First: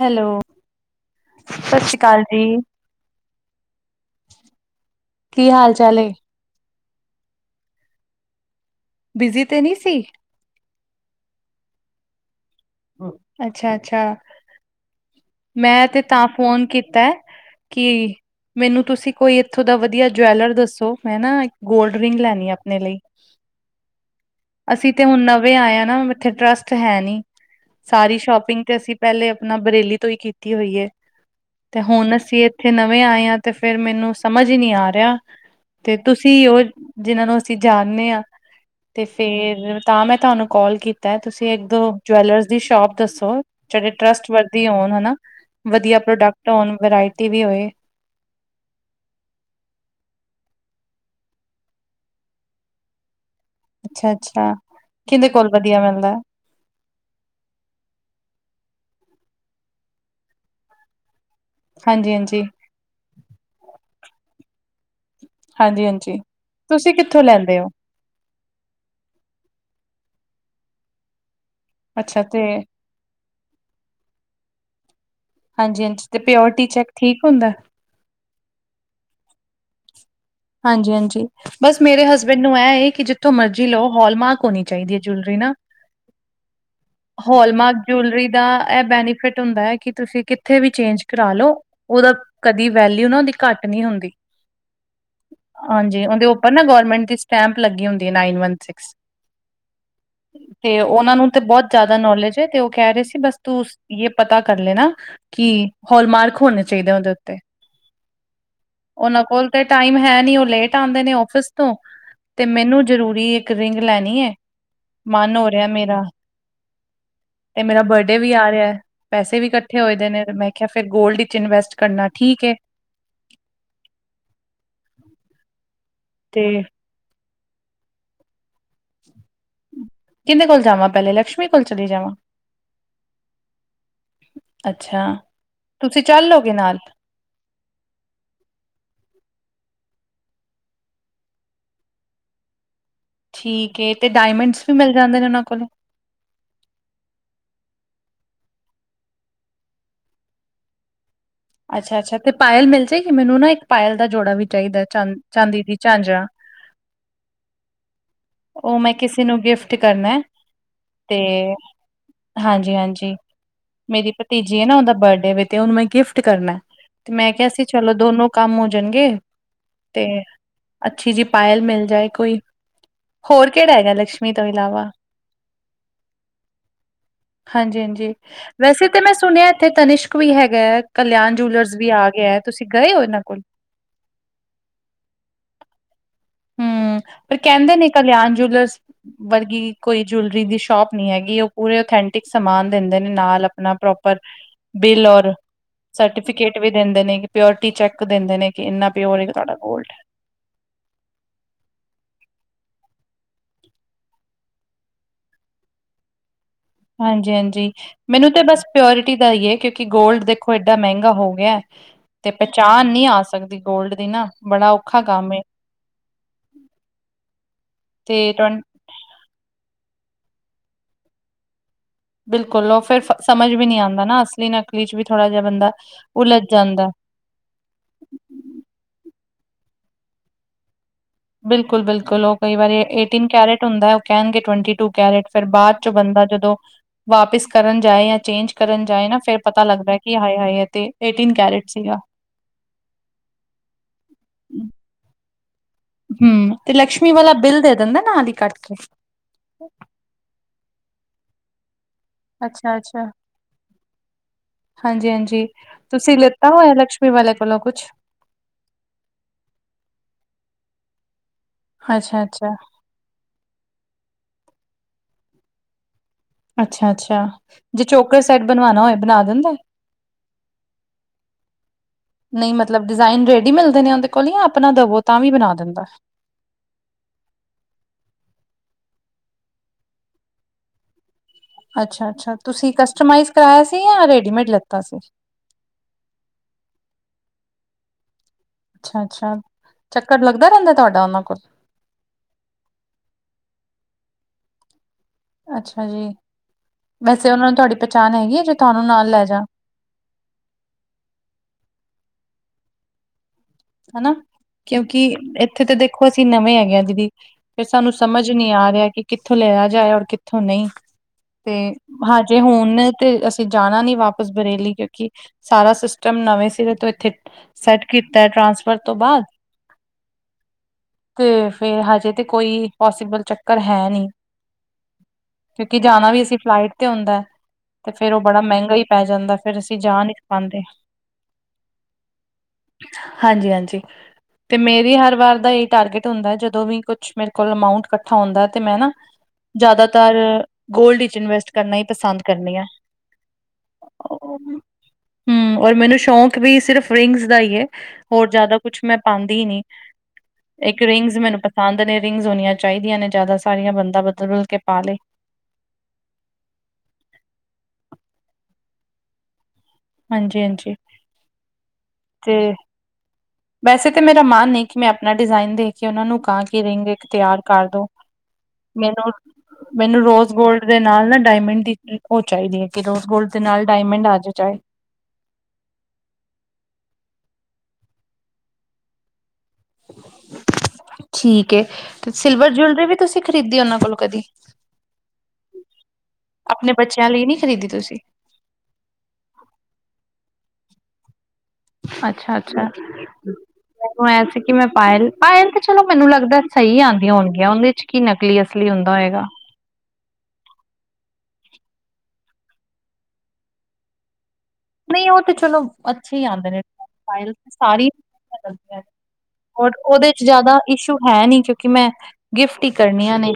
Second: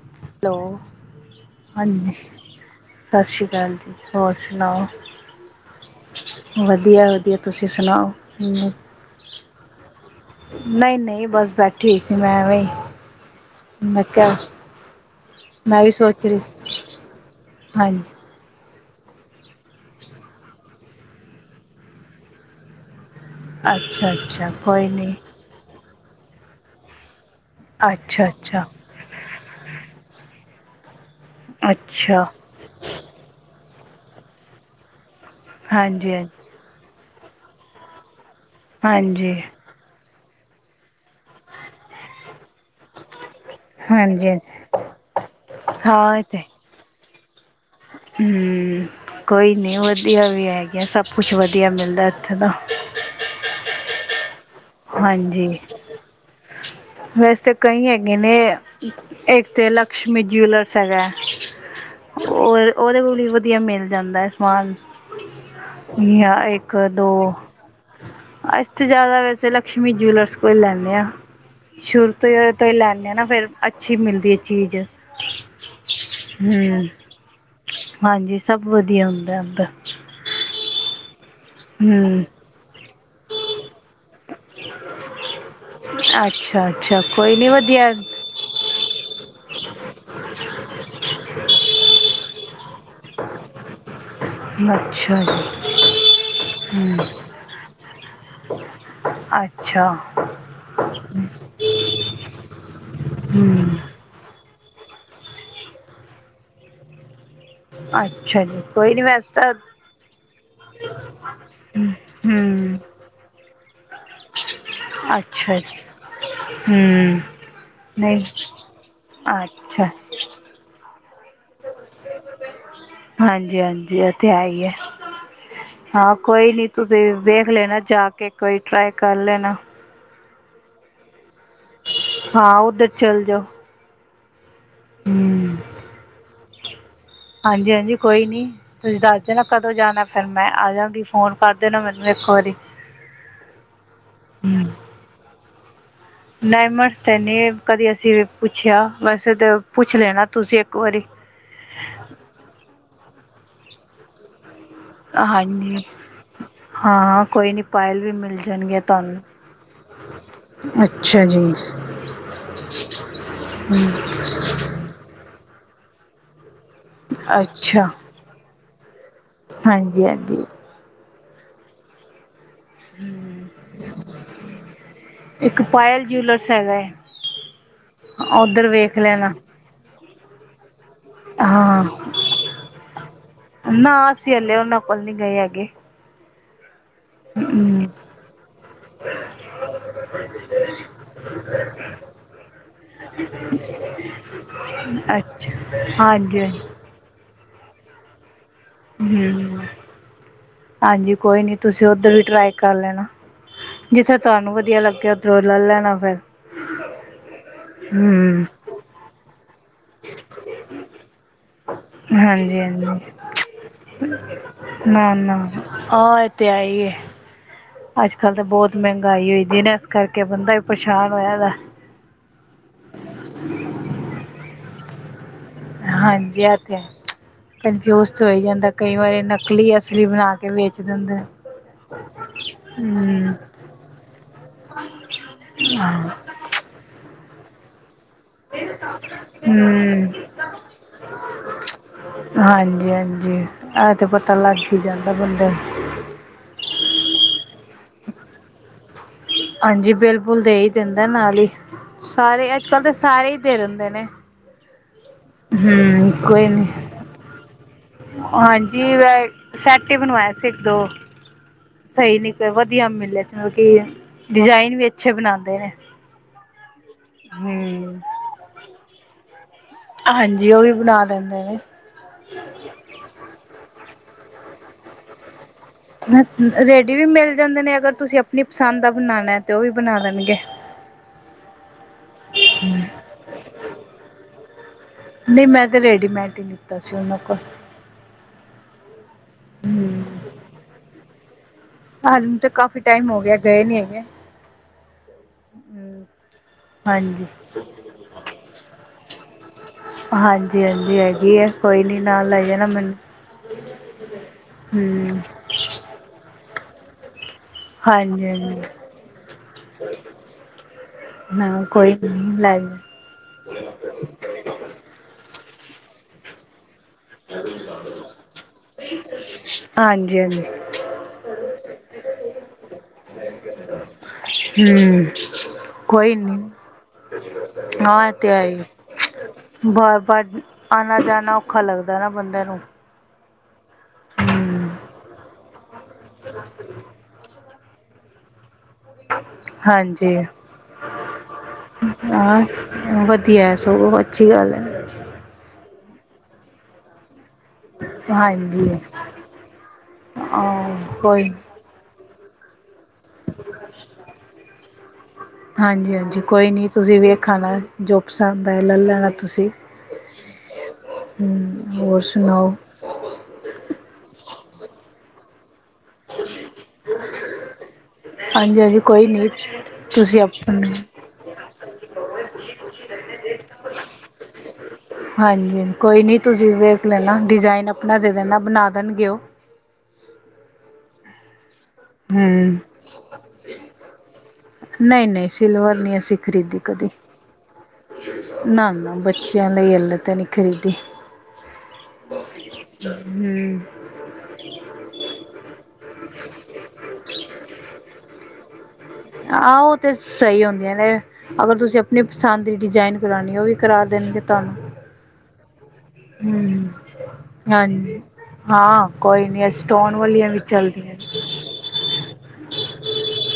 Hello, ਸਤਿ ਸ਼੍ਰੀ ਹਾਂਜੀ ਅਕਾਲ ਜੀ। ਸਤਿ ਸ਼੍ਰੀ ਅਕਾਲ ਜੀ, ਹੋਰ ਸੁਣਾਓ? ਕੀ ਹਾਲ ਚਾਲ ਏ ਵਧੀਆ- ਵਧੀਆ ਤੁਸੀਂ ਸੁਣਾਓ? ਬਿਜੀ ਤੇ ਨਹੀਂ ਸੀ। ਨਹੀਂ- ਨਹੀਂ ਬਸ ਬੈਠੀ ਹੋਈ ਸੀ ਮੈਂ ਐਵੇਂ ਹੀ। ਅੱਛਾ, ਅੱਛਾ। ਮੈਂ ਕਿਹਾ ਮੈਂ ਵੀ ਤੇ ਸੋਚ ਤਾਂ ਰਹੀ ਸੀ ਫੋਨ ਕੀਤਾ, ਹਾਂਜੀ ਕੀ ਮੈਨੂੰ ਤੁਸੀਂ ਕੋਈ ਇੱਥੋਂ ਦਾ ਵਧੀਆ ਜੁਵੈਲਰ ਦੱਸੋ, ਮੈਂ ਨਾ ਇੱਕ ਗੋਲਡ ਰਿੰਗ ਲੈਣੀ ਆ ਆਪਣੇ ਲਈ। ਅੱਛਾ-ਅੱਛਾ ਕੋਈ ਨਹੀਂ। ਨਵੇ ਆਏ ਆ ਨਾ ਇੱਥੇ ਟਰੱਸਟ ਹੈ ਨੀ ਸਾਰੀ ਅੱਛਾ ਅੱਛਾ ਸ਼ੋਪਿੰਗ ਤੇ ਅਸੀਂ ਪੈਲੇ ਆਪਣਾ ਬਰੇਲੀ। ਤੋਂ ਹੀ ਕੀਤੀ ਹੋਈ ਹੈ, ਤੇ ਹੁਣ ਅੱਛਾ ਅਸੀਂ ਇਥੇ ਨਵੇਂ ਆਏ ਆ ਤੇ ਫੇਰ, ਮੈਨੂੰ ਸਮਝ ਹੀ ਨਹੀਂ ਆ ਰਿਹਾ। ਤੇ ਹਾਂਜੀ ਤੁਸੀਂ ਉਹ ਜਿਨਾਂ ਨੂੰ ਅਸੀਂ ਜਾਨਨੇ ਆਂ, ਤੇ ਹਾਂਜੀ ਫੇਰ ਤਾਂ ਮੈਂ ਤੁਹਾਨੂੰ ਕੋਲ ਕੀਤਾ। ਤੁਸੀਂ ਇੱਕ-ਦੋ ਜਵੈਲਰਸ ਦੀ ਸ਼ੋਪ ਦੱਸੋ? ਹਾਂਜੀ ਜਿਹੜੇ ਟਰਸਟ ਹਾਂਜੀ ਵਰਦੀ ਹੋਣ ਹਨਾ, ਵਧੀਆ ਹਾਂ ਪ੍ਰੋਡਕਟ ਹੋਣ ਵਰ੍ਹਾਇਟੀ ਵੀ ਹੋਏ। ਹੂੰ, ਕੋਈ ਨਹੀਂ ਵਧੀਆ ਵੀ ਹੈਗਾ, ਸਭ ਕੁਛ ਵਧੀਆ ਮਿਲਦਾ ਇੱਥੇ ਤਾ। ਅੱਛਾ, ਅੱਛਾ। ਕਿਹਦੇ ਹਾਂਜੀ, ਕੋਲ ਵਧੀਆ ਮਿਲਦਾ ਵੈਸ ਤਾਂ ਕਈ ਹੈਗੇ ਨੇ ਇੱਕ ਤੇ ਲਕਸ਼ਮੀ ਜਿਵੈਲਰਸ ਹੈਗਾ। ਹਾਂਜੀ ਹਾਂਜੀ ਓ ਉਹਦੇ ਕੋਲ ਵੀ ਵਧੀਆ ਮਿਲ ਜਾਂਦਾ ਹੈ ਸਮਾਨ। ਹਾਂਜੀ ਹਾਂਜੀ ਨੀ ਹ ਇੱਕ, ਤੁਸੀਂ ਦੋ। ਕਿੱਥੋਂ ਲੈਂਦੇ ਹੋ ਅਸੀ ਤਾਂ ਜ਼ਿਆਦਾ ਵੈਸੇ ਲਕਸ਼ਮੀ ਜੂਲਰਸ ਕੋਲੋ ਲੈਂਦੇ ਆ। ਸ਼ੁਰੂ ਅੱਛਾ ਤੋਂ ਤੇ ੳਦੇ ਤੋਂ ਹੀ ਲੈਂਨੇ ਹਾਂ ਨਾ, ਫਿਰ ਅੱਛੀ ਮਿਲਦੀ ਹੈ ਚੀਜ਼। ਹਾਂਜੀ-ਹਾਂਜੀ ਤੇ ਪਿਓਰਟੀ ਹਮ ਚੈੱਕ ਠੀਕ ਹੁੰਦਾ। ਹਾਂਜੀ, ਸਭ ਵਧੀਆ ਹੁੰਦਾ ਓਂਦਾ। ਹਾਂਜੀ-ਹਾਂਜੀ, ਬਸ ਮੇਰੇ ਹਸਬੈਂਡ ਨੂੰ ਐ ਏ ਕਿ, ਜਿ ਕਿਥੋਂ ਮਰਜ਼ੀ ਲਓ ਹੋਲਮਾਰਕ ਹੋਣੀ ਚਾਹੀਦੀ ਹੈ, ਜਊਲਰੀ ਨਾ। ਅੱਛਾ-ਅੱਛਾ ਕੋਈ ਨੀ ਵਧੀਆ। ਜੂਲਰੀ ਦਾ ਇਹ ਬੈਨੀਫਿਟ ਹੁੰਦਾ ਹੈ ਕਿ ਤੁਸੀਂ ਕਿੱਥੇ ਵੀ ਚੇਂਜ ਕਰਾਲੋ। ਉਹਦਾ, ਕਦੀ ਵੈਲਿਊ ਨਾ ਉਹਦੀ ਘੱਟ ਨਹੀਂ ਹੁੰਦੀ। ਅੱਛਾ। ਹਾਂਜੀ, ਉਹਦੇ ਉੱਪਰ ਨਾ ਹਮ ਗਵਰਮੈਂਟ ਦੀ ਸਟੈਂਪ ਲੱਗੀ ਹੁੰਦੀ ਏ, ਨਾਈਨ ਵਨ ਸਿਕਸ। ਅੱਛਾ। ਤੇ ਉਹਨਾਂ ਨੂੰ ਤੇ ਬਹੁਤ ਜ਼ਿਆਦਾ ਨੌਲੇਜ ਹੈ, ਤੇ ਉਹ ਕਹਿ ਰਹੇ ਸੀ ਬਸ ਤੂੰ। ਹਮ ਜਿਹ ਪਤਾ ਕਰ ਲੈਣਾ, ਕਿ ਹੋਲਮਾਰਕ, ਹੋਣੇ ਚਾਹੀਦੇ ਉਹਦੇ ਉੱਤੇ। ਅੱਛਾ ਜੀ, ਕੋਈ ਨੀ ਵੈਸ ਤਾਂ ਨਹੀਂ ਉਹ ਲੇਟ ਆਂਦੇ ਨੇ ਆਫਿਸ ਤੋਂ, ਤੇ ਹਮ ਮੈਨੂੰ ਜ਼ਰੂਰੀ ਇੱਕ ਰਿੰਗ ਲੈਣੀ ਏ। ਮਨ ਹੋ ਅੱਛਾ ਰਿਹਾ ਜੀ ਮੇਰਾ। ਹਮ ਤੇ ਮੇਰਾ ਬਡੇ ਨਹੀਂ ਵੀ ਆ ਰਿਹਾ, ਪੈਸੇ ਵੀ ਇਕੱਠੇ ਅੱਛਾ ਹੋਏ ਨੇ, ਮੈਂ ਕਿਹਾ ਫੇਰ ਗੋਲਡ ਚ ਇਨਵੈਸਟ ਕਰਨਾ ਠੀਕ ਹੈ। ਹਾਂਜੀ-ਹਾਂਜੀ ਐ ਤੇ ਹੈਹੀ ਏ, ਹਾਂ ਤੇ ਕੋਈ ਨੀ ਤੁਸੀਂ ਵੇਖ ਲੈਣਾ ਜਾ ਕੇ ਇੱਕ ਵਾਰੀ, ਟਰਾਈ ਕਰ ਲੈਣਾ। ਕਿੰਦੇ ਕੋਲ ਜਾਵਾਂ ਪਹਿਲੇ, ਲਕਸ਼ਮੀ ਕੋਲ ਚਲੀ ਜਾਵਾਂ। ਹਾਂ ਉੱਧਰ ਚੱਲ ਜਾਓ ਅੱਛਾ, ਹੂੰ ਤੁਸੀਂ ਚੱਲ ਲਓਗੇ ਨਾਲ। ਹਾਂਜੀ-ਹਾਂਜੀ ਕੋਈ ਨਹੀਂ। ਤੁਸੀਂ ਦੱਸਦੇ ਨਾ ਕਦੋਂ ਜਾਣਾ ਫੇਰ, ਮੈਂ ਆ ਜਾਗੀ ਫੋਨ ਕਰ ਦੇ ਨਾ ਮੈਨੂੰ ਇੱਕ ਵਾਰੀ। ਠੀਕ ਏ ਤੇ ਡਾਇਮੰਡਸ ਵੀ ਮਿਲ ਜਾਂਦੇ ਨੇ, ਉਹਨਾਂ ਕੋਲੋ ਡਾਇਮੰਡਸ ਤੇ ਨੀ ਕਦੇ ਅਸੀਂ ਵੀ ਪੁੱਛਿਆ, ਵੈਸੇ ਤਾਂ ਪੁੱਛ ਲੈਣਾ ਤੁਸੀਂ ਇੱਕ ਵਾਰੀ। ਅੱਛਾ-ਅੱਛਾ ਤੇ ਪਾਇਲ ਮਿਲ ਜਾਏਗੀ ਮੈਨੂੰ ਨਾ ਇੱਕ ਪਾਇਲ ਦਾ ਜੋੜਾ ਵੀ ਚਾਹੀਦਾ। ਚਾਂ ਚਾਂਦੀ ਦੀ ਹਾਂਜੀ ਝਾਂਜਰਾਂ ਹਾਂ ਕੋਈ ਨੀ ਪਾਇਲ ਵੀ ਮਿਲ ਜਾ। ਉਹ ਮੈਂ ਕਿਸੇ ਨੂੰ ਗਿਫਟ ਕਰਨਾ, ਤੇ ਅੱਛਾ ਜੀ ਹਾਂਜੀ-ਹਾਂਜੀ, ਮੇਰੀ ਭਤੀਜੀ ਏ ਨਾ, ਉਹਦਾ ਬਡੇ ਵੇ, ਤੇ ਉਹਨੂੰ ਮੈਂ ਗਿਫਟ ਕਰਨਾ। ਤੇ ਮੈਂ ਕਿਹਾ ਸੀ ਅੱਛਾ ਚਲੋ ਦੋਨੋ ਕੰਮ ਹੋ ਜਾਣਗੇ, ਹਾਂਜੀ ਤੇ। ਹਾਂਜੀ ਅੱਛੀ ਜੀ ਪਾਇਲ ਮਿਲ ਜਾਏ ਕੋਈ। ਹੋਰ ਕਿਹੜਾ ਹੈਗਾ, ਲਕਸ਼ਮੀ ਤੋਂ ਇਲਾਵਾ? ਇੱਕ ਪਾਇਲ ਜ- ਪਲੱਸ ਹੈਗਾ ਏ। ਹਾਂਜੀ-ਹਾਂਜੀ। ਵੈਸੇ ਤਾਂ ਮੈਂ ਲੈਣਾ ਸੁਣਿਆ ਇੱਥੇ ਤਨਿਸ਼ਕ ਵੀ ਹੈਗਾ ਏ, ਕਲਿਆਣ ਜੂਲਰਸ ਹਾਂ ਵੀ ਆ ਗਿਆ, ਤੁਸੀਂ ਗਏ ਹੋ ਇਹਨਾਂ ਕੋਲ? ਨਾ ਅਸੀਂ ਹਲੇ ਉਹਨਾਂ ਕੋਲ ਨੀ ਗਏ ਹੈਗੇ। ਹੂੰ, ਪਰ ਕਹਿੰਦੇ ਹਮ ਨੇ ਕਲਿਆਣ ਜਿਉਲਰਸ ਵਰਗੀ, ਕੋਈ ਜੂੳਲਰੀ ਦੀ ਸ਼ੋਪ ਨੀ ਹੈਗੀ, ਉਹ ਪੂਰੇ ਓਥੈਂਟਿਕ ਸਮਾਨ ਦਿੰਦੇ ਨੇ, ਨਾਲ ਆਪਣਾ ਪ੍ਰੋਪਰ ਬਿੱਲ ਔਰ ਅੱਛਾ, ਸਰਟੀਫਿਕੇਟ ਹਾਂਜੀ-ਹਾਂਜੀ। ਵੀ ਦਿੰਦੇ ਨੇ ਕਿ ਪਿਓਰਟੀ ਚੈੱਕ ਦਿੰਦੇ ਨੇ ਕਿ ਇੰਨਾ ਪਿਓਰ ਇੱਕ ਤੁਹਾਡਾ ਹਮ ਗੋਲਡ ਹੈ। ਹਾਂਜੀ ਕੋਈ ਨੀ ਤੁਸੀ ਉੱਧਰ ਵੀ ਟ੍ਰਾਈ ਕਰ ਲੈਣਾ। ਜਿੱਥੇ ਤੁਹਾਨੂੰ ਵਧੀਆ ਲੱਗੇ, ਉੱਧਰੋਂ ਲੈ ਲੈਣਾ ਫੇਰ। ਹਾਂਜੀ-ਹਾਂਜੀ ਮੈਨੂੰ ਤਾਂ ਬਸ ਪਿਓਰਿਟੀ ਦਾ ਹੀ ਹੈ ਕਿਉਂਕਿ ਗੋਲਡ ਦੇਖੋ ਏਡਾ ਮੈਂਗਾ ਹੋ ਗਿਆ। ਤੇ ਹਾਂਜੀ-ਹਾਂਜੀ ਪਹਿਚਾਣ ਨੀ ਆ ਸਕਦੀ ਗੋਲਡ ਚ ਦੀ ਨਾ, ਬੜਾ ਔਖਾ ਕੰਮ ਨਾ-ਨਾ, ਏ। ਔਰ। ਤੇ ਆਈਏ, ਅੱਜ ਤੇ ਕੱਲ ਤਾਂ ਟਵੰ ਬੌਤ ਮਹਿੰਗਾਈ ਹੋਈ ਦੀ ਨਾ, ਇਸ ਕਰਕੇ ਬੰਦਾ ਵੀ ਪਰੇਸ਼ਾਨ ਹੋਇਆ ਵਾ। ਬਿਲਕੁਲ, ਉਹ ਫਿਰ ਸਮਝ ਵੀ ਨੀ ਆਂਦਾ ਨਾ, ਅਸਲੀ-ਨਕਲੀ ਚ ਵੀ ਥੋੜਾ ਜਿਹਾ ਬੰਦਾ ਉਲਝ ਜਾਂਦਾ। ਕਨਫਿਊਜ਼ਡ ਹੋਈ ਜਾਂਦਾ ਕਈ ਵਾਰੀ ਨਕਲੀ ਅਸਲੀ ਬਣਾਕੇ ਵੇਚ ਦਿੰਦੇ ਨੇ। ਬਿਲਕੁਲ-ਬਿਲਕੁਲ, ਉਹ ਕਈ ਵਾਰੀ ਏਟੀਨ ਕੈਰੇਟ ਹੁੰਦਾ, ਉਹ ਕਹਿਣਗੇ ਟਵੰਟੀ ਟੂ ਕੈਰਟ ਫਿਰ ਬਾਅਦ ਚ ਬੰਦਾ ਜਦੋਂ ਵਾਪਿਸ ਕਰਨ ਜਾਏ ਯਾ ਚੇਂਜ ਕਰਨ ਜਾਏ ਨਾ, ਫਿਰ ਪਤਾ ਲੱਗਦਾ, ਹਮ ਕਿ ਹਾਏ-ਹਾਏ ਏਟੀਨ ਕੈਰਟ ਸੀਗਾ। ਹਾਂਜੀ-ਹਾਂਜੀ, ਇਹ ਤੇ ਪਤਾ ਲੱਗ ਹੀ ਜਾਂਦਾ ਬੰਦੇ ਨੂੰ ਹਮ ਤੇ ਲਕਸ਼ਮੀ ਵਾਲਾ ਬਿੱਲ ਦੇ ਦਿੰਦਾ ਨਾਲ ਹੀ ਕੱਟ ਕੇ। ਹਾਂਜੀ ਬਿਲਕੁਲ ਦੇ ਹੀ ਦਿੰਦਾ ਨਾਲ ਹੀ। ਸਾਰੇ, ਅੱਜ ਕੱਲ੍ਹ ਤਾਂ ਸਾਰੇ ਹੀ ਦੇ ਦਿੰਦੇ ਨੇ। ਹਾਂਜੀ-ਹਾਂਜੀ, ਹਮ ਤੁਸੀਂ ਕੋਈ ਲਿੱਤਾ ਨੀ ਹੋਇਆ ਲਕਸ਼ਮੀ ਵਾਲੇ ਕੋਲੋਂ ਕੁਛ? ਹਾਂਜੀ, ਵੈ ਸੈਟ ਹੀ ਬਣਵਾਇਆ ਸੀ ਇੱਕ- ਦੋ ਸਹੀ ਅੱਛਾ ਨਿਕ ਅੱਛਾ ਵਧ ਮਿਲਿਆ ਸੀ, ਮਤਲਬ ਕਿ ਡਿਜ਼ਾਇਨ ਵੀ ਅੱਛੇ ਬਣਾਦੇ ਨੇ। ਅੱਛਾ-ਅੱਛਾ ਜੇ ਹਮ ਚੋਕਰ ਸੈਟ ਬਣਵਾਉਣਾ ਹੋਏ ਬਣਾ ਦਿੰਦੇ ਏ। ਹਾਂਜੀ, ਉਹ ਵੀ ਬਣਾ ਦਿੰਦੇ ਨੇ। ਨਈ, ਮਤਲਬ ਡਿਜ਼ਾਇਨ ਰੈਡੀ ਮਿਲਦੇ ਨੇ ਉਹਦੇ ਕੋਲ ਜਾਂ ਆਪਣਾ ਦਵੋ ਤਾਂ ਵੀ ਬਣਾ ਦਿੰਦਾ? ਰੇਡੀ ਵੀ ਮਿਲ ਜਾਦੇ ਨੇ, ਅਗਰ ਤੁਸੀ ਆਪਣੀ ਪਸੰਦ ਦਾ ਬਣਾਣਾ ਤੇ ਉਹ ਵੀ ਬਣਾ ਦੇਣਗੇ। ਅੱਛਾ-ਅੱਛਾ, ਤੁਸੀਂ ਕਸਟਮਾਈਜ਼ ਕਰਾਇਆ ਸੀ ਜਾਂ ਰੇਡੀਮੇਡ ਲੈਤਾ ਸੀ। ਨਈ, ਮੈ ਤਾਂ ਰੇਡੀਮੇਡ ਹੀ ਲਿਤਾ ਸੀ ਉਹਨਾਂ ਕੋਲ- ਅੱਛਾ-ਅੱਛਾ, ਹਮ ਚੱਕਰ ਲੱਗਦਾ ਰਹਿੰਦਾ ਤੁਹਾਡਾ ਉਹਨਾਂ ਕੋਲ। ਸਾਨੂੰ ਤਾਂ ਕਾਫ਼ੀ ਟਾਈਮ ਹੋ ਗਿਆ ਗਏ ਨੀ ਹੈਗੇ। ਅੱਛਾ ਹੂੰ ਜੀ, ਹਾਂਜੀ, ਵੈਸੇ ਉਹਨਾਂ ਨੂੰ ਤੁਹਾਡੀ ਪਹਿਚਾਣ ਹੈਗੀ ਏ, ਜੇ ਤੁਹਾਨੂੰ ਨਾਲ ਲੈ ਜਾ। ਹਾਂਜੀ-ਹਾਂਜੀ, ਹੈਗੀ ਏ, ਕੋਈ ਨੀ ਨਾਲ ਲੈ ਜਾਣਾ ਮੈਨੂੰ। [inaudible] ਇਥੇ ਤਾਂ ਦੇਖੋ ਅਸੀਂ ਨਵੇ ਹੈਗੇ ਦੀਦੀ। ਫਿਰ ਸਾਨੂੰ ਸਮਝ ਨੀ ਹਾਂਜੀ-ਹਾਂਜੀ ਆ ਰਿਹਾ, ਕਿ ਕਿੱਥੋਂ ਲੈਆ ਜਾਏ ਔਰ ਕਿੱਥੋਂ ਨਹੀਂ। ਤੇ ਨਾ ਕੋਈ ਨੀ ਹਜੇ ਲੈ ਹੁਣ ਤੇ, ਅਸੀਂ ਜਾਣਾ ਨੀ ਵਾਪ ਬਰੇਲੀ, ਕਿਉਂਕਿ ਸਾਰਾ ਸਿਸਟਮ ਨਵੇਂ ਸਿਰੇ ਤੋਂ ਇੱਥੇ ਸੈਟ ਕੀਤਾ ਟ੍ਰਾਂਸਫਰ ਤੋਂ ਬਾਅਦ, ਹਾਂਜੀ-ਹਾਂਜੀ ਤੇ ਫੇਰ ਹਜੇ ਤੇ ਕੋਈ ਪੋਸੀਬਲ- ਚੱਕਰ ਹੈ ਨਹੀਂ, ਹੂੰ ਕਿਉਂਕਿ ਜਾਣਾ ਕੋਈ ਵੀ ਅਸੀਂ ਨੀ ਫਲਾਈਟ ਤੇ ਹੁੰਦਾ। ਤੇ ਹਾਂ ਫਿਰ ਇਹ ਉਹ ਬੜਾ ਹੈ ਮਹਿੰਗਾ ਹੀ ਪੈ ਜਾਂਦਾ, ਫਿਰ ਅਸੀਂ ਜਾ ਨਹੀਂ ਬਾਰ-ਬਾਰ ਪਾਉਂਦੇ ਆਣਾ ਜਾਣਾ ਔਖਾ ਲੱਗਦਾ ਨਾ ਬੰਦੇ ਨੂੰ ਹਾਂਜੀ- ਹਾਂਜੀ ਤੇ ਹੂੰ ਮੇਰੀ ਹਰ ਵਾਰ ਦਾ ਇਹ ਟਾਰਗੇਟ ਹੁੰਦਾ, ਜਦੋ ਵੀ ਕੁਛ ਮੇਰੇ ਕੋਲ ਅਮਾਊਂਟ- ਇਕੱਠਾ ਹੁੰਦਾ, ਤੇ ਮੈਂ ਨਾ ਜ਼ਿਆਦਾਤਰ ਹਾਂਜੀ ਗੋਲਡ ਵਿਚ ਇਨਵੈਸਟ ਕਰਨਾ ਹੀ ਪਸੰਦ ਕਰਨੀ ਆ। ਹਾਂ ਵਧੀਆ ਸਗੋਂ ਅੱਛੀ ਗੱਲ ਹੈ। ਹਮ, ਔਰ ਮੈਨੂੰ ਸ਼ੌਕ ਵੀ ਸਿਰਫ ਰਿੰਗਸ ਦਾ ਹੀ ਹੈ। ਹੋਰ ਜਿਆਦਾ ਹਾਂਜੀ ਕੁਛ ਮੈ ਪਾਉਦੀ ਨੀ, ਇਕ ਹਾਂ ਰਿੰਗਜ਼ ਕੋਈ ਮੈਨੂੰ ਪਤਾ- ਹਥ ਦੇ ਰਿੰਗਜ਼ ਹੋਣੀਆਂ ਚਾਹੀਦੀਆਂ ਨੇ ਜਿਆਦਾ ਸਾਰੀਆਂ ਬੰਦਾ ਬਦਲ- ਬੁਦਲ ਕੇ ਪਾ ਲਏ- ਹਾਂਜੀ- ਹਾਂਜੀ ਕੋਈ ਨੀ ਤੁਸੀ ਵੇਖ ਆਉਣਾ ਜੋੁਪਸਨਦ ਲੈ ਲੈਣਾ ਤੁਸੀ। ਹਾਂਜੀ ਹਾਂਜੀ ਹਮ, ਹੋਰ ਤੇ ਸੁਣਾਓ? ਵੈਸੇ ਤਾਂ ਮੇਰਾ ਮਨ ਹੈ। ਕਿ ਮੈ ਆਪਣਾ ਡਿਜ਼ਾਇਨ ਦੇਖ ਕੇ ਉਹਨਾਂ ਨੂੰ ਕਿਹਾਂ ਕਿ ਰਿੰਗ ਇਕ ਤਿਆਰ ਕਰ ਦੋ- ਹਾਂਜੀ-ਹਾਂਜੀ ਕੋਈ ਮੈਨੂੰ, ਨੀ ਮੈਨੂੰ ਤੁਸੀਂ ਰੋਜ਼ ਗੋਲਡ ਆਪਣੇ ਦੇ ਨਾਲ ਨਾ ਡਾਇਮੰਡ ਦੀ ਉਹ ਚਾਹੀਦੀ ਹੈ ਕਿ ਰੋਜ਼ ਗੋਲਡ ਦੇ ਨਾਲ ਡਾਇਮੰਡ ਆ ਜੇ, ਚਾਹੇ ਹਾਂਜੀ, ਕੋਈ ਨਹੀ ਤੁਸੀ ਵੇਖ ਲੈਣਾ ਡਿਜ਼ਾਇਨ ਆਪਣਾ ਦੇ ਦੇਣਾ, ਬਣਾ ਦੇਣਗੇ ਉਹ। ਠੀਕ ਏ, ਤੇ ਸਿਲਵਰ ਹੂੰ ਜਿਊਲਰੀ ਵੀ ਤੁਸੀ ਖਰੀਦੀ ਉਹਨਾ ਕੋਲ, ਕਦੀ- ਨਹੀ- ਨਹੀ, ਸਿਲਵਰ ਨਹੀ ਅਸੀ ਖਰੀਦੀ ਆਪਣੇ ਕਦੇ- ਬੱਚਿਆਂ ਲਈ ਨਹੀਂ ਖ਼ਰੀਦੀ ਤੁਸੀਂ ਨਾ- ਨਾ, ਬੱਚਿਆਂ ਲਈ ਹਲੇ ਤਾਂ ਨਹੀਂ ਖਰੀਦੀ ਅਛਾ- ਅਛਾ ਹੂੰ ਮੈਨੂੰ ਐ ਸੀ ਕਿ ਮੈ ਪਾਇਲ- ਪਾਇਲ ਤੇ ਚਲੋ ਮੈਨੂੰ ਲਗਦਾ। ਸਹੀ ਆਉਂਦੀਆਂ ਹੋਣਗੀਆਂ, ਉਹਦੇ 'ਚ ਕੀ ਨਕਲੀ ਅਸਲੀ ਹੁੰ ਆਹੋ ਤੇ ਸਹੀ ਹੁੰਦੀਆਂ ਨੇ, ਅਗਰ ਤੁਸੀਂ ਆਪਣੀ ਪਸੰਦ ਦੀ ਡਿਜਾਇਨ ਕਰਾਉਣੀ, ਉਹ ਵੀ ਕਰਾ ਦੇਣਗੇ ਤੁਹਾਨੂੰ ਨਹੀ ਉਹ ਤੇ ਚਲੋ, ਅੱਛੇ ਹੀ ਆਉਦੇ ਨੇ- ਹੂੰ ਸਾਰੀ, ਹਾਂਜੀ ਹਾਂ ਕੋਈ ਨੀ ਸਟੋਨ ਉਹਦੇ 'ਚ ਵਾਲੀਆਂ ਵੀ ਜਿਆਦਾ ਚੱਲਦੀਆਂ ਇਸ਼ੂ ਨੇ। ਹੈ। ਨੀ ਚੁ- ਕਿ ਮੈਂ, ਗਿਫਟ ਹੀ ਕਰਨੀਆਂ ਨੇ।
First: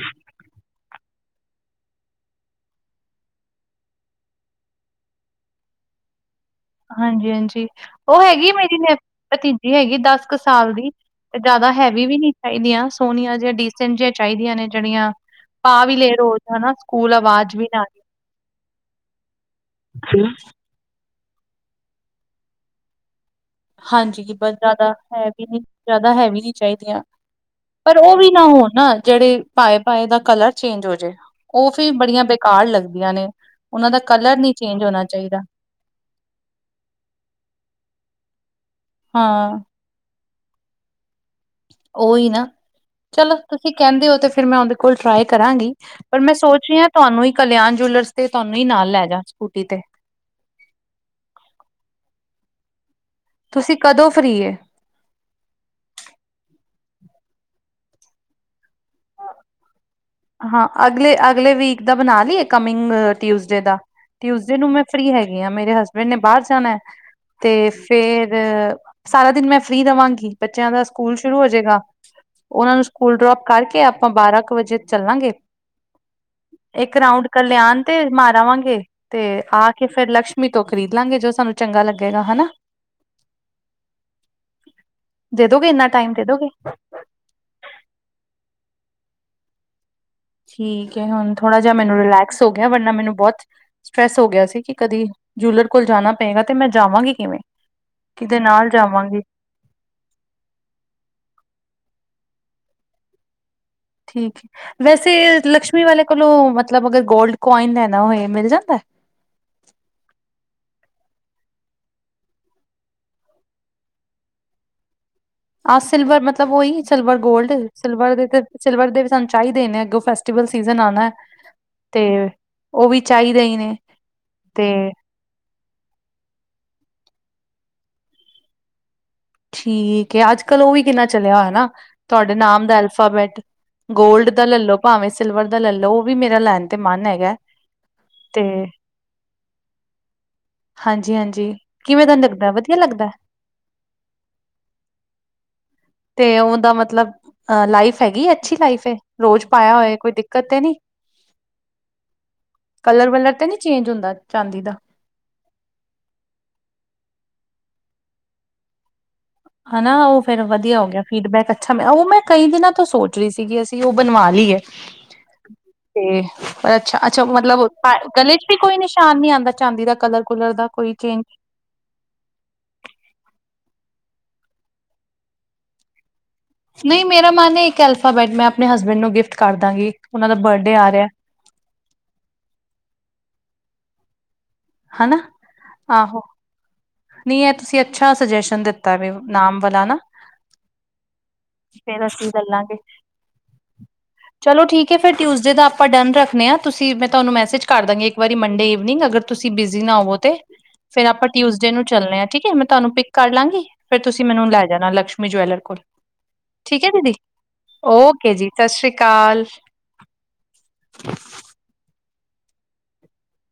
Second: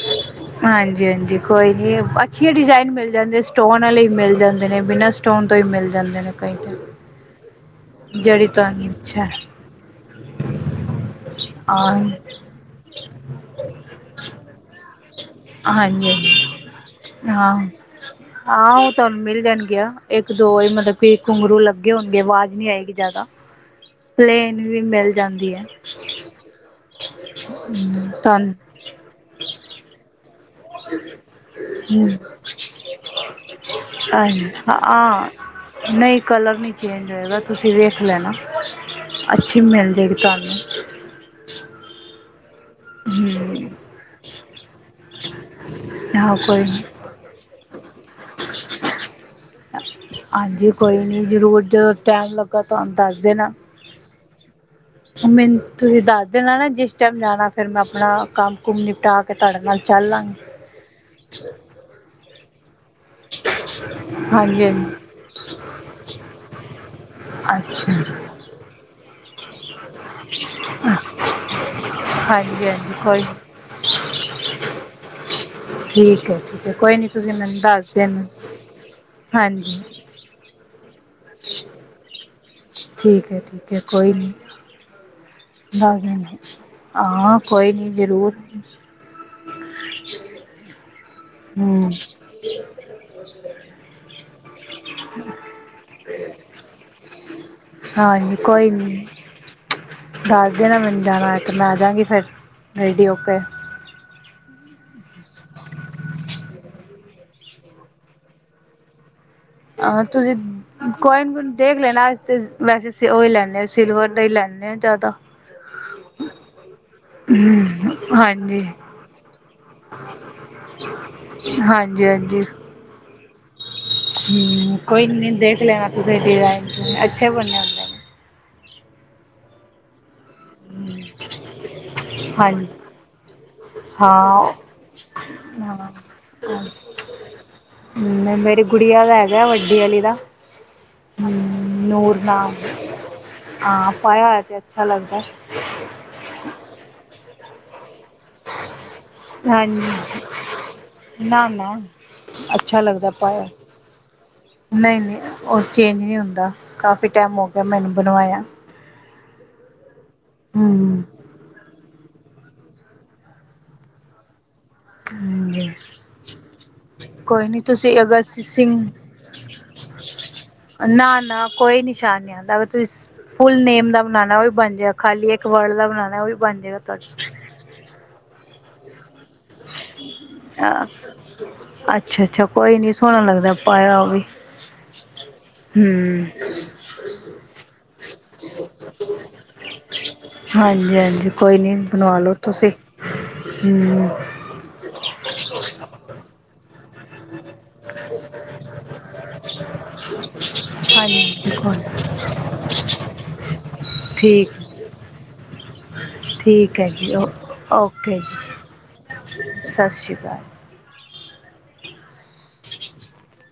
ਹਾਂਜੀ- ਹਾਂਜੀ ਕੋਈ ਨਹੀਂ, ਅੱਛੇ ਡਿਜ਼ਾਇਨ ਮਿਲ ਜਾਂਦੇ, ਸਟੋਨ ਵਾਲੇ ਮਿਲ ਜਾਂਦੇ ਨੇ, ਬਿਨਾਂ ਸਟੋਨ ਤੋਂ ਹੀ ਮਿਲ ਜਾਂਦੇ ਨੇ ਕਈ ਤਾਂ ਹਾਂਜੀ -ਹਾਂਜੀ, ਉਹ ਜਿਹੜੀ ਹੈਗੀ ਮੇਰੀ ਤੁਹਾਨੂੰ ਇੱਛਾ ਭਤੀਜੀ ਹੈਗੀ, ਦਸ ਕੁ ਸਾਲ ਦੀ ਜ਼ਿਆਦਾ ਹੈਵੀ ਹਾਂਜੀ ਵੀ ਨਹੀਂ ਚਾਹੀਦੀਆਂ, ਸੋਹਣੀਆਂ ਜਿ ਡੀਸੈਂਟ ਜਿ ਚਾਹੀਦੀਆਂ ਨੇ ਜਿਹੜੀਆਂ ਪਾ ਵੀ ਲੇ ਹਾਂਜੀ- ਰੋਜ਼ ਹਨਾ ਸਕੂਲ ਹਾਂਜੀ ਹਾਂ, ਆਵਾਜ਼ ਵੀ ਨਾ ਆਏ। ਹਾਂ ਉਹ ਤੁਹਾਨੂੰ ਮਿਲ ਜਾਣਗੀਆਂ। ਇੱਕ ਦੋ ਹੀ ਮਤਲਬ ਕਿ ਘੁੰਘਰੂ ਲੱਗੇ ਹੋਣਗੇ ਆਵਾਜ਼ ਨੀ ਆਏਗੀ ਜ਼ਿਆਦਾ ਹਾਂ [inaudible] ਹਾਂਜੀ ਬ ਪਲੇਨ ਵੀ ਜ਼ਿਆਦਾ ਮਿਲ ਹੈ ਵੀ ਜਾਂਦੀ ਨਹੀਂ ਜ਼ਿਆਦਾ ਹੈਵੀ ਨਹੀਂ ਚਾਹੀਦੀਆਂ, ਪਰ ਉਹ ਵੀ ਨਾ ਤੁਹਾਨੂੰ ਹੋਣ ਨਾ, ਜਿਹੜੇ ਪਾਏ -ਪਾਏ ਦਾ ਕਲਰ ਚੇਜ ਹੋ ਜੇ, ਉਹ ਵੀ ਬੜੀਆਂ ਬੇਕਾਰ ਲਗਦੀਆਂ ਨੇ, ਉਹਨਾਂ ਦਾ ਕਲਰ ਨਹੀ ਚੇਂਜ ਹੋਣਾ ਹਾਂ ਚਾਹੀਦਾ- ਨਹੀਂ ਕਲਰ ਨਹੀਂ ਚੇਂਜ ਹੋਏਗਾ, ਤੁਸੀਂ ਵੇਖ ਲੈਣਾ, ਹਾਂ ਅੱਛੀ ਮਿਲ ਜਾਵੇਗੀ। ਗਨੂੰ [unintelligible] ਉਹੀ ਨਾ, ਹਮ ਚਲੋ ਤੁਸੀ ਕਹਿੰਦੇ ਹੋ ਤੇ ਫਿਰ ਮੈ ਉਹਦੇ ਕੋਲ ਟਰਾਈ ਕਰਾਂਗੀ। ਪਰ ਮੈਂ ਹਾਂ ਕੋਈ ਸੋਚ ਰਹੀ ਨੀ ਹਾਂ ਤੁਹਾਨੂੰ ਹੀ ਕਲਿਆਣ ਜਵੈਲਰਜ਼ ਤੇ, ਤੁਹਾਨੂੰ ਹੀ ਨਾਲ ਲੈ ਜਾ ਸਕੂਟੀ ਤੇ। ਹਾਂਜੀ ਕੋਈ ਨੀ ਜ਼ਰੂਰ, ਜਦ ਟਾਈਮ ਲੱਗਾ ਤੁਹਾਨੂੰ ਦੱਸ ਦੇਣਾ ਤੁਸੀਂ ਕਦੋਂ ਫ੍ਰਰੀ ਏ? ਮੈਨੂੰ, ਤੁਸੀ ਦੱਸ ਦੇਣਾ ਨਾ ਜਿਸ ਟਾਈਮ ਜਾਣਾ। ਫਿਰ ਮੈਂ ਆਪਣਾ, ਕੰਮ ਕੂਮ ਨਿਪਟਾ ਕੇ ਤੁਹਾਡੇ ਨਾਲ- ਚੱਲ ਲਾਂਗੀ ਹਾਂ ਅਗਲੇ- ਅਗਲੇ ਵੀਕ ਦਾ ਬਣਾ ਲਈਏ ਕਮਿੰਗ- ਟਿਊਜ਼ਡੇ ਦਾ, ਟਿਊਜ਼ਡੇ ਹਾਂਜੀ ਨੂੰ ਮੈ ਫ੍ਰਰੀ ਹੈਗੀ ਹਾਂ ਮੇਰੇ ਹਸਬੈਂਡ ਨੇ ਬਾਹਰ ਜਾਣਾ ਹੈ। ਹਾਂਜੀ ਤੇ ਅੱਛਾ ਫੇਰ, ਸਾਰਾ ਦਿਨ ਮੈਂ ਫਰੀ ਰਹਾਂਗੀ, ਬੱਚਿਆਂ ਦਾ ਸਕੂਲ ਸ਼ੁਰੂ ਹੋ ਜਾਏਗਾ। ਹਾਂਜੀ ਉਹਨਾਂ ਨੂੰ ਹਾਂਜੀ ਸਕੂਲ ਕੋਈ ਡਰੋਪ ਕਰਕੇ, ਆਪਾਂ ਬਾਰਾਂ ਕੁ ਵਜੇ ਚਲਾਂਗੇ, ਠੀਕ ਹੈ ਠੀਕ ਹੈ ਇਕ ਕੋਈ ਨਹੀਂ ਰਾਊਂਡ ਤੁਸੀਂ ਮੈਨੂੰ ਕਲਿਆਣ ਦੱਸ ਤੇ ਦੇਣਾ ਮਾਰ ਆਵਾਂਗੇ, ਤੇ ਆ ਹਾਂਜੀ ਕੇ- ਫਿਰ ਲਕਸ਼ਮੀ ਤੋਂ ਖਰੀਦ ਲਵਾਂਗੇ, ਜੋ ਸਾਨੂੰ ਚੰਗਾ ਲਗੇਗਾ, ਹਨਾ। ਠੀਕ ਹੈ, ਠੀਕ ਹੈ, ਕੋਈ ਨਹੀ ਦੇ ਦੋਗੇ ਇੰਨਾ ਦੱਸ ਟਾਈਮ ਦੇ ਦੋਗੇ ਦਿ- ਹਾਂ ਕੋਈ ਨਹੀ ਜਰੂਰ। ਠੀਕ ਹੈ, ਹੁਣ ਥੋੜਾ ਜਿਹਾ ਹਮ ਮੈਨੂੰ ਰਿਲੈਕਸ ਹੋ ਗਿਆ ਵਰਨਾ ਮੈਨੂੰ ਬਹੁਤ ਸਟਰ੍ਰੈਸ ਹੋ ਗਿਆ ਸੀ ਕਿ ਕਦੀ ਜੂਲਰ ਕੋਲ ਜਾਣਾ ਪਏਗਾ, ਤੇ ਮੈਂ ਜਾਵਾਂਗੀ ਕਿਵੇ। ਹਾਂਜੀ ਕਿਦੇ ਨਾਲ ਕੋਈ ਨਹੀਂ ਜਾਵਾਂਗੀ ਦੱਸ ਦਿਨਾ ਮੈਨੂੰ ਜਾਣਾ ਏ ਤੇ, ਮੈ ਆ ਜਾਗੀ ਫੇਰ ਰੇਡੀ ਹੋਕੇ- ਠੀਕ ਹੈ, ਵੈਸੇ ਲਕਸ਼ਮੀ ਵਾਲੇ ਕੋਲੋ ਮਤਲਬ ਅਗਰ ਗੋਲਡ ਕੋਆਇਨ ਲੈ ਨਾ ਹੋਵੇ, ਮਿਲ ਜਾਦਾ। ਆਹੋ ਤੁਸੀਂ ਕੋਈ ਨੀ ਕੋਈ ਦੇਖ ਲੈਣਾ, ਅਸੀ ਤੇ ਵੈਸੇ ਉਹ ਹੀ ਲੈਨੇ ਆ, ਸਿਲਵਰ ਦਾ ਹੀ ਲੈਨੇ ਆ ਜਿਆਦਾ। ਆਹ ਸਿਲਵਰ ਮਤਲਬ ਉਹੀ, ਸਿਲਵਰ ਗੋਲਡ ਸਿਲਵਰ ਦੇ ਹਾਂਜੀ ਸਿਲਵਰ ਦੇ ਸਾਨੂੰ ਚਾਹੀਦੇ ਨੇ, ਅੱਗੋਂ ਫੈਸਟੀਵਲ ਸੀਜਨ ਆਉਣਾ ਹੈ, ਹਾਂਜੀ ਤੇ ਉਹ ਵੀ ਚਾਹੀਦਾ ਹੀ ਨੇ ਤੇ ਹੂ, ਕੋਈ ਨਹੀਂ ਦੇਖ ਲੈਣਾ ਤੁਸੀੇ ਡਿਜ਼ਾਈਨ, ਅੱਛੇ ਬਣੇ ਹੋਂਦੇ ਨ ਠੀਕ ਹੈ, ਅਜ ਕਲ੍ ਉਹ ਵੀ ਕਿੰਨਾ ਚਲਿਆ ਹੋਯਾ ਨਾ, ਤੁਹਾਡੇ ਨਾਮ ਹਾਂਜੀ ਦਾ ਅਲਫਾਬੈਟ। ਗੋਲਡ ਹਾਂ ਦਾ ਹਾਂ ਲੈਲੋ, ਭਾਵੇਂ ਸਿਲਵਰ ਦਾ ਲੈ ਲੋ, ਉਹ ਵੀ ਮੇਰਾ ਲੈਣ ਤੇ ਮਨ ਹੈਗਾ। ਹੂ, ਤੇ ਮੇਰੀ ਗੁੜੀਆਂ ਦਾ ਹੈਗਾ ਵੱਡੀ ਵਾਲੀ ਦਾ ਹਾਂਜੀ ਹੂ, ਹਾਂਜੀ ਕਿਵੇਂ ਦਾ ਨੂਰ ਨਾ ਲੱਗਦਾ ਵਧੀਆ ਲੱਗਦਾ ਹਾਂ ਪਾਇਆ ਹੋਇਆ ਤੇ ਅਛਾ ਲਗਦਾ। ਤੇ ਉਹਦਾ ਮਤਲਬ ਲਾਈਫ ਹੈਗੀ, ਅਛੀ ਲਾਈਫ ਹੈ। ਰੋਜ਼ ਪਾਇਆ ਹੋਏ ਕੋਈ ਹਾਂਜੀ ਦਿੱਕਤ ਤੇ ਨੀ, ਨਾ ਨਾ ਅੱਛਾ ਕਲਰ ਵਲਰ ਤੇ ਨੀ ਚੇਂਜ ਹੁੰਦਾ, ਚਾਂਦੀ। ਦਾ ਨਹੀ ਨਹੀ, ਉਹ ਚੇਜ ਨਹੀ ਹੁੰਦਾ, ਕਾਫੀ ਟਾਈਮ ਹੋ ਗਿਆ ਮੈਨੂੰ ਬਣਵਾਇਆ। ਹੈਨਾ ਉਹ ਫੇਰ ਵਧੀਆ ਹੋ ਗਿਆ ਹੂੰ, ਫੀਡਬੈਕ- ਅਛਾ, ਮੈ ਉਹ ਮੈ ਕਈ ਦਿਨਾਂ ਤੋ ਸੋਚ ਰਹੀ ਸੀ ਕਿ ਅਸੀ ਉਹ ਬਣਵਾ ਲਈਏ। ਹਾਂਜੀ ਤੇ ਪਰ, ਅਛਾ- ਅਛਾ ਕੋਈ ਨੀ ਮਤਲਬ ਤੁਸੀਂ ਅਗਰ ਗਲੇ 'ਚ ਵੀ ਸਿੰਘ ਕੋਈ ਨਿਸ਼ਾਨ ਨੀ ਆਉਦਾ ਚਾਂਦੀ ਦਾ, ਕਲਰ ਕੁਲਰ ਦਾ- ਕੋਈ ਚੇਜ- ਨਾ-ਨਾ ਕੋਈ ਨਿਸ਼ਾਨ ਨਹੀਂ ਆਂਦਾ, ਅਗਰ ਤੁਸੀਂ ਫੁਲ ਨੇਮ ਦਾ ਬਣਾਉਣਾ, ਉਹ ਵੀ ਬਣ ਜਾ, ਖਾਲੀ ਇੱਕ ਵਰਡ ਦਾ ਬਣਾਉਣਾ ਉਹ ਬਣ ਜਾਏਗਾ ਨਹੀਂ ਤੁਹਾਡਾ ਮੇਰਾ ਮਨ ਹੈ ਇੱਕ ਅਲਫਾ ਬੈਟ ਮੈਂ ਆਪਣੇ ਹਸਬੈਂਡ ਨੂੰ ਗਿਫਟ ਕਰ ਦਾਂਗੀ ਉਹਨਾਂ ਦਾ ਬਰਡੇ ਆ ਰਿਹਾ ਅੱਛਾ -ਅੱਛਾ, ਕੋਈ ਨੀ ਸੋਹਣਾ ਲੱਗਦਾ ਪਾਇਆ ਉਹ ਵੀ ਹੂੰ - ਨਹੀ ਇਹ ਤੁਸੀ ਅਛਾ ਸੁਜੈਸ਼ਨ ਦਿੱਤਾ ਵੇ, ਨਾਮ ਵਾਲਾ ਨਾ- ਹਾਂਜੀ- ਹਾਂਜੀ ਕੋਈ ਨੀ, ਫੇਰ ਬਣਵਾ ਅਸੀਂ ਲੋੋ ਲੈ ਤੁਸੀ ਲਾਂਗੇ ਹੂੰ - ਚਲੋ ਠੀਕ ਹੈ, ਫਿਰ ਟਿਊਜ਼ਡੇ ਦਾ ਆਪਾਂ ਡਨ ਰੱਖਦੇ ਹਾਂ, ਤੁਸੀਂ ਮੈਂ ਤੁਹਾਨੂੰ ਮੈਸੇਜ ਕਰ ਦਾਂਗੀ ਇੱਕ ਵਾਰੀ ਮੰਡੇ ਈਵਨਿੰਗ ਅਗਰ ਤੁਸੀ ਬਿਜੀ ਨਾ ਹੋਵੋ ਤੇ- ਹਾਂਜੀ, ਬਿਲਕੁਲ। ਚਲਣੇ ਆ ਠੀਕ ਹੈ, ਮੈ ਤੁਹਾਨੂੰ ਪਿੱਕ ਕਰ ਲਾਂਗੀ, ਫੇਰ ਤੁਸੀ ਮੈਨੂੰ ਠੀਕ ਲੈ ਜਾਣਾ ਲਕਸ਼ਮੀ ਜਵੈਲਰ ਕੋਲ। ਠੀਕ ਹੈ ਦੀਦੀ, ਓਕੇ ਜੀ ਸਤਿ ਸ੍ਰੀ ਅਕਾਲ। ਸਤਿ ਸ਼੍ਰੀ ਅਕਾਲ। ਹ [inaudible] ਹ [inaudible]